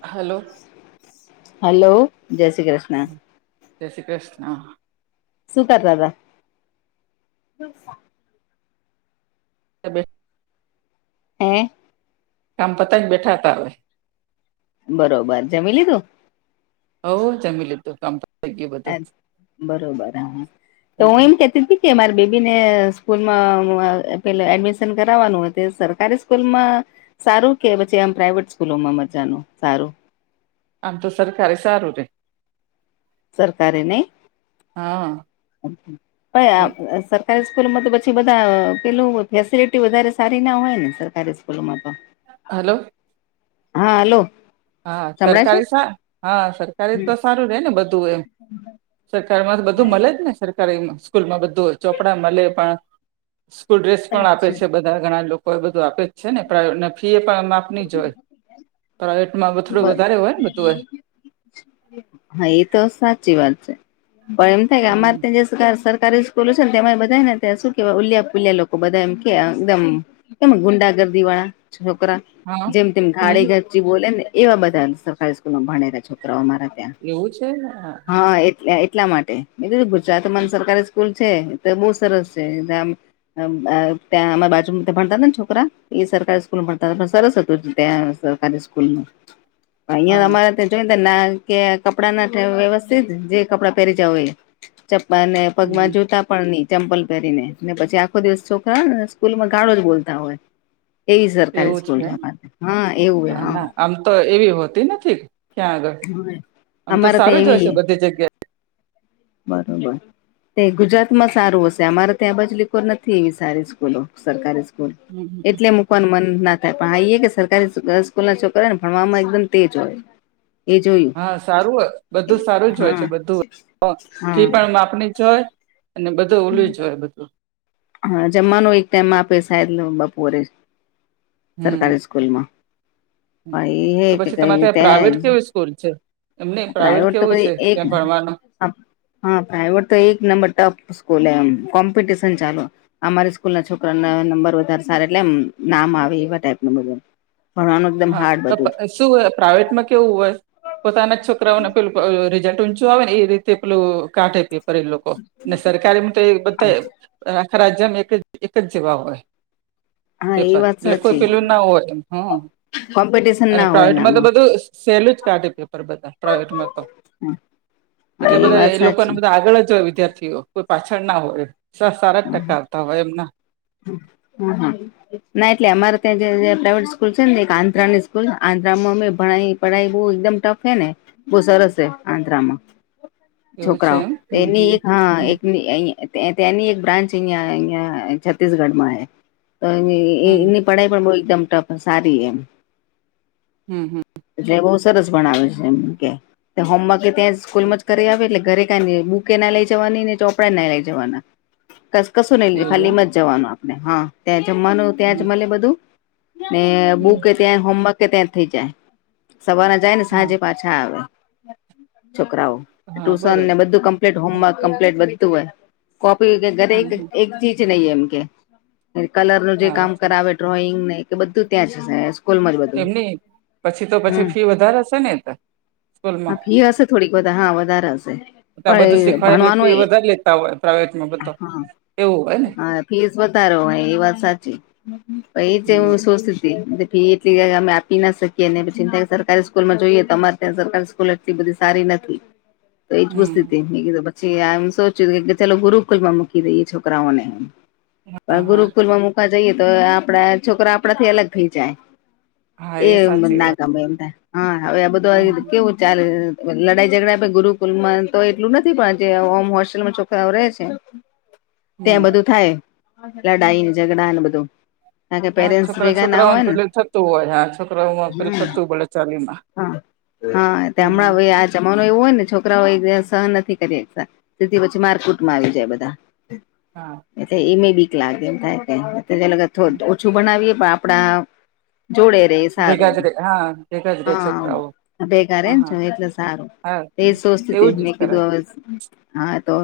Hello હાલો જય શ્રી કૃષ્ણ જય શ્રી કૃષ્ણ સુ કરતા હતા. બસ બે હે કામ પતાવી ને બેઠા હતા હવે બરોબર જમી લીધું? હવ જમી લીધું કમ એમ બરોબર હા તો હું હમ. એમ કેતી હતી કે મારી બેબી ને સ્કૂલમાં પેલા એડમિશન કરવાનું તે સરકારી સ્કૂલમાં સારું કે પછી આમ પ્રાઈવેટ સ્કૂલોમાં મજાનું સારું આમ તો સરકારી સારું રેય સરકારી નઈ હા સર સરકારી સ્કૂલમાં તો પછી બધા પેલું ફેસિલિટી વધારે સારી ના હોય ને સરકારી સ્કૂલોમાં તો [inaudible] હલો હા હલો હા સંભળાય સરકારી સા હા સરકારી તો સારું રે ને બધું એમ સરકાર માં તો બધું મળે જ ને સર કારી માં સ્કૂલમાં બધું ચોપડા મળે પણ સ્કૂલ ડ્રેસ છે પણ આપે અચ્છા છે બ ધા ઘણા લોકો એ બધું આપે જ છે ને પ્રાઇવેટ ફી પણ આપની જ હોય પ્રાઇવેટ માં થડો વધારે હોય ને બધું એ હા એ તો સાચી વાત છે પણ એમ થાય કે અમારે હમ. ત્યાં સરકારી સ્કૂલો છે ને તેમાં બધા હે ને તે શું કેવાય ઉલિયા પુલ્યા લોકો બધા એમ કે એકદમ કેમ કે ગુંડાગર્દી વાળા છોકરાઓ હા જેમ તેમ હમ [unintelligible] એવા બધા સરકારી સ્કૂલમાં ભણેલા છોકરાઓ મારાં એવું છે હા એટલે એટલા માટે ગુજરાતમાં જ સરકારી સ્કૂલ છે ત બો સરસ છે ત આમ ત્યાં અમારા બાજુમાં ત્યાં ભણતા હતા ને છોકરા એ સરકારી સ્કૂલ માં ભણતા પણ સરસ હતું ત્યાં સારી સ્કૂલમાં અહીંયા હા અમારા એ જોઈ ને ત ના કે કપડાં ના ઠે વ્યવસ્થિત જે કપડાં પેરી જાઓ એ હમ પગમાં જોતા પણ ની ચંપલ પેરીને ને પછી આખો દિવસ છોકરા સ્કૂલમાં ગાળો જ બોલતા હોય તેવી સરકારી એવું છે સ્કૂલ એમ સે અમારી હા એવી હે હા આમ તો એવી હોતી નથી ત્યાં આગળ આમ તો અમારે સારૂ ત્યાં જ હોય છે બધી જગ્યા એ બરાબર તે ગુજરાત માં સારી હશે અમારે ત્યાં આ બાજુ [unintelligible] નથી સારી સ્કૂલો સરકારી સ્કૂલ હમ હમ હમ. એટલે પણ મન ના થાય પણ એ કે સરકારી સ્કૂલ છોકરા ને ભણવામાં એકદમ તેજ હોય એ જોયું હા સારુ જ બધું સારૂ જ હોય છે હા બધું ફી હા પણ માપણી જ હોય અને બધું ઓલી જ હોય બધું હા જમવાનું એકટાઈમ આપે શાયદ બપોરે હમ સરકારી કૂલમાં [unintelligible] કુલ છે તમને પ્રાઇવેટ કેવું છે એક ત્યાં ભણવાનું હા પ્રાઇવેટ તો એક નંબર ટોપ સ્કૂલ એમ કોમ્પિટેશન ચાલે અમારી સ્કૂલના છોકરા ના નંબર વધારે સારા એમ નામ આવે એવા ટાઈપના બધા હા, શું હોય પ્રાઇવેટમાં કેવું હોય છે પોતાના જ છોકરાઓને પેલું રિઝલ્ટ ઊંચું આવે ને એ રીતે પેલું [unintelligible] કરે લોકો ને સરકારીમાં તો એ બધે આખા રાજ્યમાં એકજ [unintelligible] હા એ પેપર એટલે એવું કોઈ પહેલું ન હોય એમ. કોપી કરવાની કોઈ તક જ હોતી નથી. [unintelligible] અને પ્રાઇવેટમાં તો ઘણા લોકો એવું કહે છે કે પેપર સરળ કાઢે છે, પરંતુ બધા પ્રાઇવેટમાં એવું હોય જ એવું નથી. [unintelligible] હા એટલે એ એવું વાત લાગે છે કે તેમના સાચી વિદ્યાર્થીઓ બધા આગળ હોય અને કોઈ પાછળ ન હોય. સારા ટકા આવતા હોય એમ નહીં. હં, [unintelligible] ના, એટલે અમારે ત્યાં જે પ્રાઇવેટ સ્કૂલ છે ને, એક આંધ્રાની સ્કૂલ છે. આંધ્રામાં અમે ભણ્યા ભણાઈ બહુ જ એકદમ ટફ છે ને બહુ સરસ છે આંધ્રામાં. એવું છે છોકરાઓ, એમ તો એની હમ એક હા હમ એક ત્યાંની એક બ્રાન્ચ અહીં છત્તીસગઢમાં છે. હમ ભણાઈ પણ બહુ જ ટફ અને સારી છે. હં. એટલે બહુ સરસ ભણાવે છે, હોમવર્ક પણ ત્યાં હમ સ્કૂલમાં જ કરાવી દે છે એટલે ઘરે બુકો લઈને જવાની નથી અને ચોપડાં પણ લઈને જવાનાં નથી. કંઈ પણ એવું લઈને જવાનું નથી, ખાલી જવાનું ત્યાં એમ જ હમ જમવાનું બધું ત્યાં જ મળે છે. ને હમ બુકો પણ ત્યાં જ હોય હોમવર્ક પણ ત્યાં જ થઈ જાય, સવારના જાય ને હા સાંજે પાછા આવે. આવે. છોકરાઓનું હા ટ્યુશન બરોબર હોમવર્ક અને બધી કોપીઓનું હા કામ તો કમ્પ્લીટ હોય છે. ઘરે હમ એક હમ પણ કામ નથી આપતા, ફક્ત કલરનું જે કામ હોય તે જ કરાવે છે. ડ્રોઇંગ અને બધી પ્રવૃત્તિઓ પણ ત્યાં જ થાય છે. સ્કૂલમાં જ બધું એમની, પછી તો ફી હમ પણ વધારે છે ને? સ્કૂલમાં હા ફી થોડીક વધારે હશે, પણ ભણવાનું ખૂબ સારું છે. પણ હા. હા ફી વધારે હતી એ વાત સાચી હમ છે. ફી એટલી અમે આપી શકીએ નહીં. અને જો સરકારી સ્કૂલની વાત કરીએ તો અમારે ત્યાં સરકારી સ્કૂલ એટલી બધી સારી નથી. [inaudible] તો એ જ હમ પૂતી મે કીધું પછી આમ સોચ્યું ચાલો ગુરુકુલ માં મૂકી દઈ એ છોકરાઓને. હા પણ હા ગુરુકુલમાં મુકાવા જઈએ તો આપડા છોકરા આપણાથી અલગ થઈ જાય. હા એ સાચી ના વાત ગમે એમ હા હવે આ બધું હમ કેવું ચાલે લડાઈ ઝઘડા પણ ગુરુકુલ માં તો એટલું નથી પણ જે ઓમ હોસ્ટેલમાં છોકરાઓ રહે છે. હમ ત્યાં બધું થાય લડાઈ ઝઘડા ને બધું. કારણ કે હા પેરેન્ટ્સ છોકરા ભેગા ના છોકરાઓને હોય ને પેલી થતું હોય હા છોકરાઓ પે હમ થતુંય બોલા ચાલીમાં. હા હા તે હમણાં હમ હવે આ મા એવું હોય ને છોકરાઓ સહન નથી કરી શતા તેથી પછી મારકૂટ માં આવી જાય. [unintelligible] હા. એ બીક લાગે એમ થાય કે ઓછું બનાવીએ પણ આપ આપણા જોડે રે સારું [unintelligible] રે છોકરાઓ. હા ભેગા હા હા રેને એટલે સારું હા એ સોસ્તી એવું હતી જ મેં કીધું કરાય અસ. હા તો.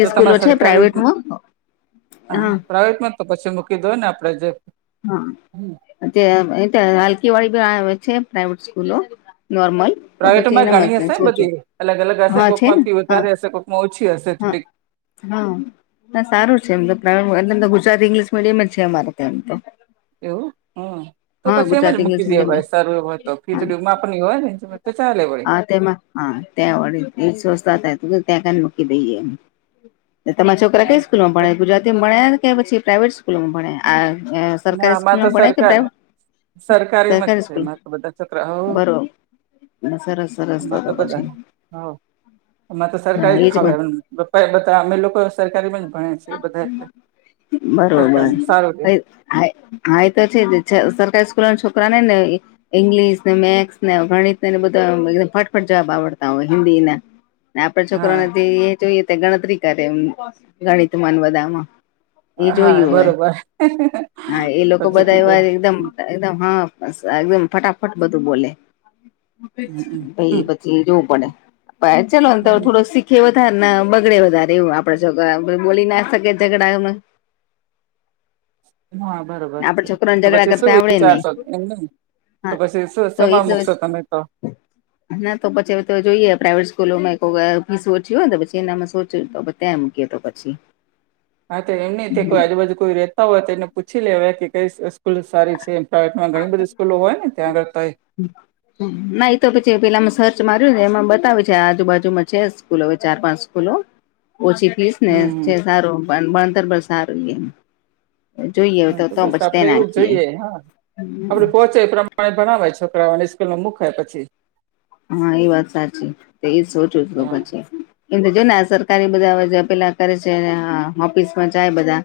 તો સ્કૂલો તમારે છે સરકારી પ્રાાઈવેટમાં હા પ્રઇવેટમાં તો પછી મૂકી દો ને આપડે જે હા. એ હલકી વાળડી બી આવે આવે છે પ્રાઇવેટ સ્કૂલો, નોર્મલ. તો પછી પ્રાઇવેટમાં ઘણી એનામાં હશે સોચો બધી અલગ અલગ હશે હા છે ને કોઈકમાંથી હા વધારે હશે કોઈકમાં ઓછી હશે. હા હા, ના સારું છે એમ તો એ ગુજરાતી ઇંગ્લિશ મીડિયમ જ છે અમારે ત્યાં બી. એવું હમ. તો પછી એમ જ ગુજરાતી ઇંગ્લિશ મૂકી દે મીડિયમ જ ભાઈ સારું એ હો તો ફી હા થોડી માપની હોય ને તો ચાલે ભાઈ. હા તેમાં હા, તેવડી [unintelligible] મૂકી દઈએ. તમાર છોકરા કઈ સ્કૂલમાં ભણે ગુજરાતીમાં ભણે કે પછી પ્રાાઈવેટ સ્કૂલોમાં ભણે આ ના, સરકારી આમાર તો સ્કૂલમાં ભણ્યા કે સરકાર પ્રાઇવેટ સરકારીમાં જ સરકારી છે સ્કૂલ મારાતો બધાં છોકરાઓ. બરોબર સરસ સરસ અમાર તો બધાં પછી હ. એમાં તો હા સરકારી જ એજ ફાવે પણ બધા અમે લોકો સરકારીમાં ભણે છે એ બધા એટલે. બરોબર, સરકારમાં કયું. સારું રે હાય, હા, એતો છે સરકારી સ્કૂલના છોકરાને નઈ. ઈંગ્લિશને, મેક્સને, ગણિતનેને બધાં અમ ફટફટ જવાબ આવડતા હોય હિન્દીના. આપણા હા છોકરોઓને જે જોઈએ તે ગણતરી કરે એમ ગણિતમાં ને બધામાં. એ હા, જોયું હોય બરોબર. હા, એ લોકો સાચું બધાં એવા કીધું એકદમ એકદમ‌, હા, એકદમ ફટાફટ બધું બોલે હમ એ બધું. ઈ જોવું પડે ચાલો હમ થોડો સી કે વધાર ના બગડે વધારે એવું આપડે છોકરા બોલી ના શકે ઝઘડામાં. હા, બરોબર આપડે છે. છોકરાને તો ઝઘડા પછી શું કરતા આવડે નહી વિચારશો એમ નહી. તો હા પછી શું તો એ જ શેમાં મૂકશો તમે તો. [inaudible] ના, તો પછી તો જોઈએ પ્રાઇવેટ સ્કૂલોમાં [unintelligible] ફીસ ઓછી હોય તો પછી એનામાં સોચ્યે તો પ ત્યાં મૂકીએ તો પછી. હા, તો એમની કોઈ આજુબાજુ કોઈ રહેતા હોય તો એને પૂછી લેવાય કે કઈ સ્કૂલ સારી છે એમ. પ્રાઇવેટમાં ઘણી બધી સ્કૂલો હોય ને ત્યાં આગળ તય. [inaudible] ના, ઈતો પછી પેલા સર્ચ માર્યુંને એમાં બતાવે છે. આજુબાજુમાં છે સ્કૂલો હવે ચાર પાંચ સ્કૂલો. ઓછી ફીસને હમ હમ છે સારું ભણતર પણ સારું ઈએમ. જોઈએ હા તો તોતો બસ બચતે આપડે એવું જ નાથી. જોઈએ હા, આપડે પોહચે એ પ્રમાણે ભણાવાય છોકરાઓને સ્કૂલમાં મુકાય પછી હા, એ વાત સાચી એજ સોચું છુ હા પછી. એમ તો જોય ને સરકારી બધા પેલા કરે છે. ઓફિસમાં જાય બધા.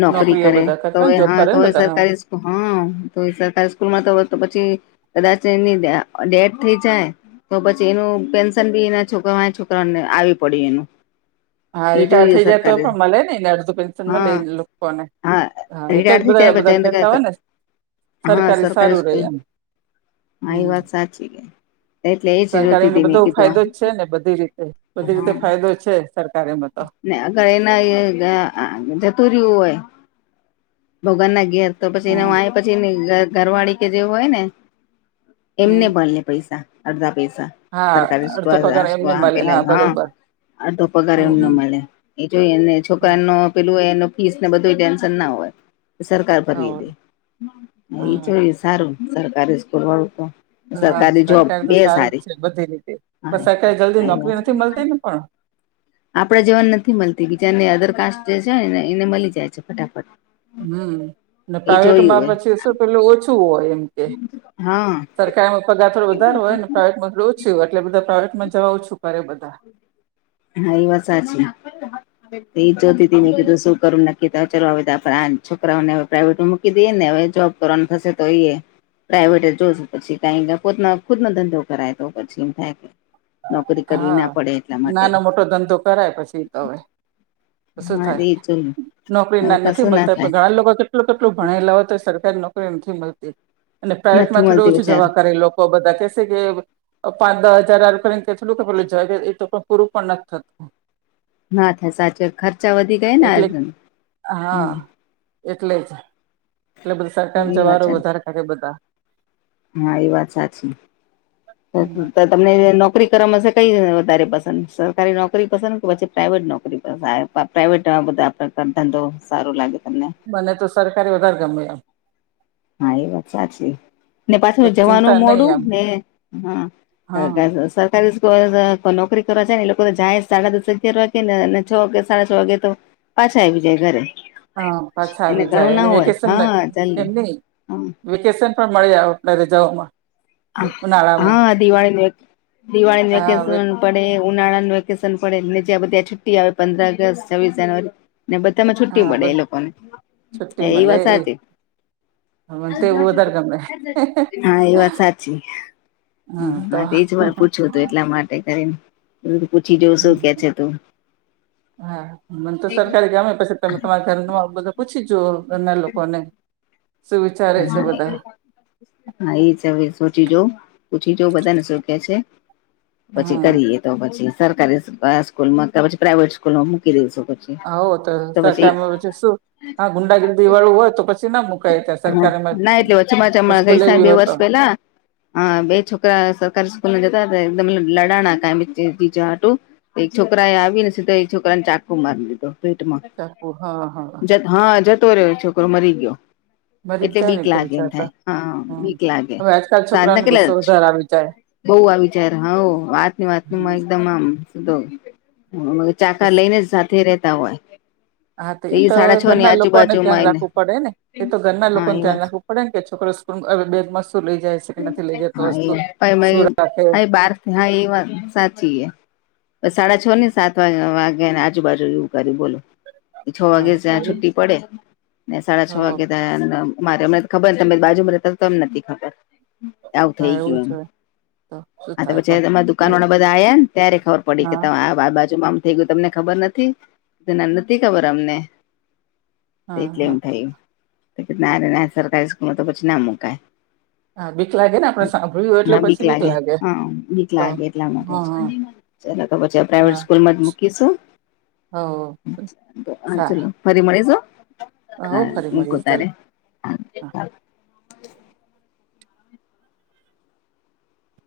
નોકરી નોકરીઓ કરે બધા કરતા ને તોયે જોબ હા, કરે ને તોય બધા હા સરકારી હા, તો સરકારી સ્કૂલમાં તો પછી કદાચ એની ડેથ થઈ જાય તો પછી એનું પેન્શન બી એના છોકરાઓ છોકરાઓને આવી પડે એનું. હા, એ રિટાયર જોઈએ થઈ જાય તોય સરકારે પણ મળેને અડધો પેન્સલ મલેને હા લોકોને. હા, એટલે જ રિટાયર થઈ જાય બધાં બધાં કહેતા બધાને હોયને હા સરકારી સારું રેય સ્કૂલ એમ. હા, એ હમ વાત સાચી કે. એટલે એ જ જોતી સરકારીમાં તો હતી બધો મેં કીધું ફાયદો જ છે ને બધી રીતે બધી રીતે ફાયદો છે સરકારે એમાં તો. આગળ એના જતુ રીયુ હોય ભગનના ઘેર તો પછી એના હમ વાય પછી ઘરવાળી કે જેવું હોય ને. એમને હમ ભલે પૈસા અડધા પૈસા. હા સરકારી અડધો સ્કૂલ પગાર એમને આ મળે પેલા હા હ, બરોબર આતો પ કરે હમ એમનો હમ મલે એ જોઈ એને હા છોકરાનુ પેલું ફીસને બધું ટેન્શન ના હોય. સરકાર હા ફરી દે એ હા જોય સારું સરકારી સ્કૂલવાળું તો. હા સરકારી જોબ સરકાર તો બે સારું સારી. જ છે બધી રીતે પણ હા. સરકારે જલ્દી નોકરી નથી મળતી ને પણ આપડા જેવાને નથી મળતી બીજાને અદર કાસ્ટ જે છે ને એને મળી જાય છે ફટાફટ. હમ, અને એ જોયું પ્રાઈવેટમાં હોય પછી શું પેલું ઓછું હોય એમ. હા સરકારમાં પગાર થોડો વધારે હોયને. પ્રાઇવેટમાં એવું જ છે એટલે બધાં પ્રાઇવેટમાં જવા ઓછું કરે બધાં. હા, એ વાત સાચી. જોતી હતી મે કિધું શું કરું નકી તાલ હ આપ આ છોકરાઓને હવે પ્રાઇવેટમાં મૂકી દઈએ ને. હવે જો તરણ થશે તોઈએે. પ્રાાઈવેટ જ જોશું પછી કાંઈ ક પોતનો ખુદનો ધંધો કરાય તો પછી એમ થાય. નોકરી કરવી હા ના પડે એટલા મા નાનો મોટો ધંધો કરાય પછી તો હવે. શું હા થાય એ જોયું નોકરી હવે ના નથી કશું ના મળતા થાય પણ [unintelligible] લોકો કેટલું કેટલું ભણેલા હોય તો સરકારી નોકરી નથી મળતી. અને નથી પ્રાઇવેટમાં થોડું મળતી ઓછું બચાર જવા કરે. લોકો બધા કેસે કે પાંચ દહ હજાર [unintelligible] જ એ તો પણ પૂરું પણ નથી થતું. ના થાય સાચું ખર્ચા વધી ગયાને એટલે આજ હમ. હા એટલે જ એટલે બધા સરકાર ન એ વાત જવારો વધારે કરે બધા હા એ વાત સાચી. તમને નોકરી કરવામાંશે કઈ વધારે પસંદ સરકારી નોકરી પસંદ કે પછી પ્રાઇવેટ નોકરી પસંદ આવે? પ્રાઇવેટ બધા આપકાર ધંધો સારો લાગે તમને. મને તો સરકારે વધારે ગમે એમ. હા એ વાત સાચી. ને પાછું કોઈ જવાનું ચિંતા નહી મોડું એમ ને હા હા નોકરી કરવા જાય ને લોકો જાય સાડા દસ અગિયાર વાગે ને છ વાગે સાડા છ વાગે તો પાછા આવી જાય ઘરે. હા પાછા એને આવી ઘણું જાય અને ના હોય વેકેશન હા [unintelligible] એમ નહી હમ. વેકેશન પણ મળી આવ ઘરે જવામાં. હા દિવાળીનું એક દિવાળી હા હવે વેકેશન પડે. ઉનાળાનું વેકેશન પડે ને જ્યાં બધા છુટ્ટી આવે પંદર અગસ્ટ, છવ્વીસ જાનુઆરી. ને બધામાં છુટ્ટી હા પડે બસ એ લોકોને છુટ્ટી હ એ મળે વાત સાચી. મને તો એવું વધારે ગમે હા એ વાત સાચી. હા એજ વાર પૂછવું તુ એટલા માટે કરીને પૂછી જો શું કે છે તો? હા મને તો સરકારી ગમે પછી તમે તમા બધું પૂછી જુઓ એમના લોકો ને હા હા એ હવે સોચી જો પૂછી જા બધાને શું કે છે પછી હા કરીએ તો પછી સરકારી સ્કૂલમાં પછી પ્રાઈવેટ સ્કૂલમાં મૂકી દઈશું પછી આવું તો સરકારીમાં પછી શું આ ગુંડાગીર્દી વાળું હોય તો પ ના એટલે ચમાણા રિસ્ક ગઈ સા લેવી બે હોય તો વર્ષ પેલા હા બે છોકરા સરકારી સ્કૂલમાં જતા હતા એકદમ લડાણા કઈ બીજાટું એક છોકરા એ આવી ને સીધ એક છોકરાને ચાકુ મારી દીધો ચાકુ હા હા પેટમાં હા જતો રહ્યો છોકરો મરી ગયો મરી જ એટલે જાય ને બીક તો લાગે એમ બિચારા થાય હા હમ બીક લાગે હવે આજકાલ સાધના છોકરાઓને કેલા ગુસ્સો વધારે આવી જાય બહ આવી જાર હાવ વાતની વાત તમામ સીધો ચાકા લઈને જ સાથે રેતા હોય હા તો એ તો સાડા છ ની ઘરના લોકો ને આજુબાજુમાં ધ્યાન એને રાખવું પડે ને એ તો ઘરના હા લોકો ને એ ધ્યાન વાત રાખવું પડેને કે છોકરો સ્કૂલમાં હવે બે મસ્તું લઈ જાય છે કે નથી લઈ જતો હા વસ્તુ શું રાખે એ બાર હા એ વાત સાચી એ સાડા છ ને સાત વાગ્યા ને આજુબાજુ એવું કર્યું બોલ છ હા વાગે તો ત્યાં એ છુટ્ટી પડે ને સાડા છ હા વાગે રે હમને ખબરને તમે બાજુમાં રહેતા તો એમ નથી ખબર આવું થઇ એવું ગયું જ એમ હોય તો શું હા તો થાય પછી કહો તમામે દુકાન હા વાળા બધા આવ્યા ને ત્યારે ખબર પડી કે તમે આ બ બાજુમાં આમ થઇ ગયું તમને ખબર નથી તેને નથી ખબર અમને હા એટલે હા એમ થયું ના ના સરકારી સ્કૂલમાં તો પછી ના મુકાય હા બીક લાગે ને આપડે સાંભળ્યું હોય એટલે હા બીક પછી લાગે હા બીક તો લાગે એટલા માટે જ હા હા તે તો ખબર છે પ્રાઇવેટ હા સ્કૂલમાં જ મુ કિશુ હો હા ચાલો સારું ફરી મળીશું હો હા ફરી મળીએ ચલો હ [unintelligible]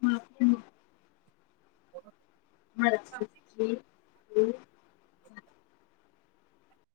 હા. [unintelligible]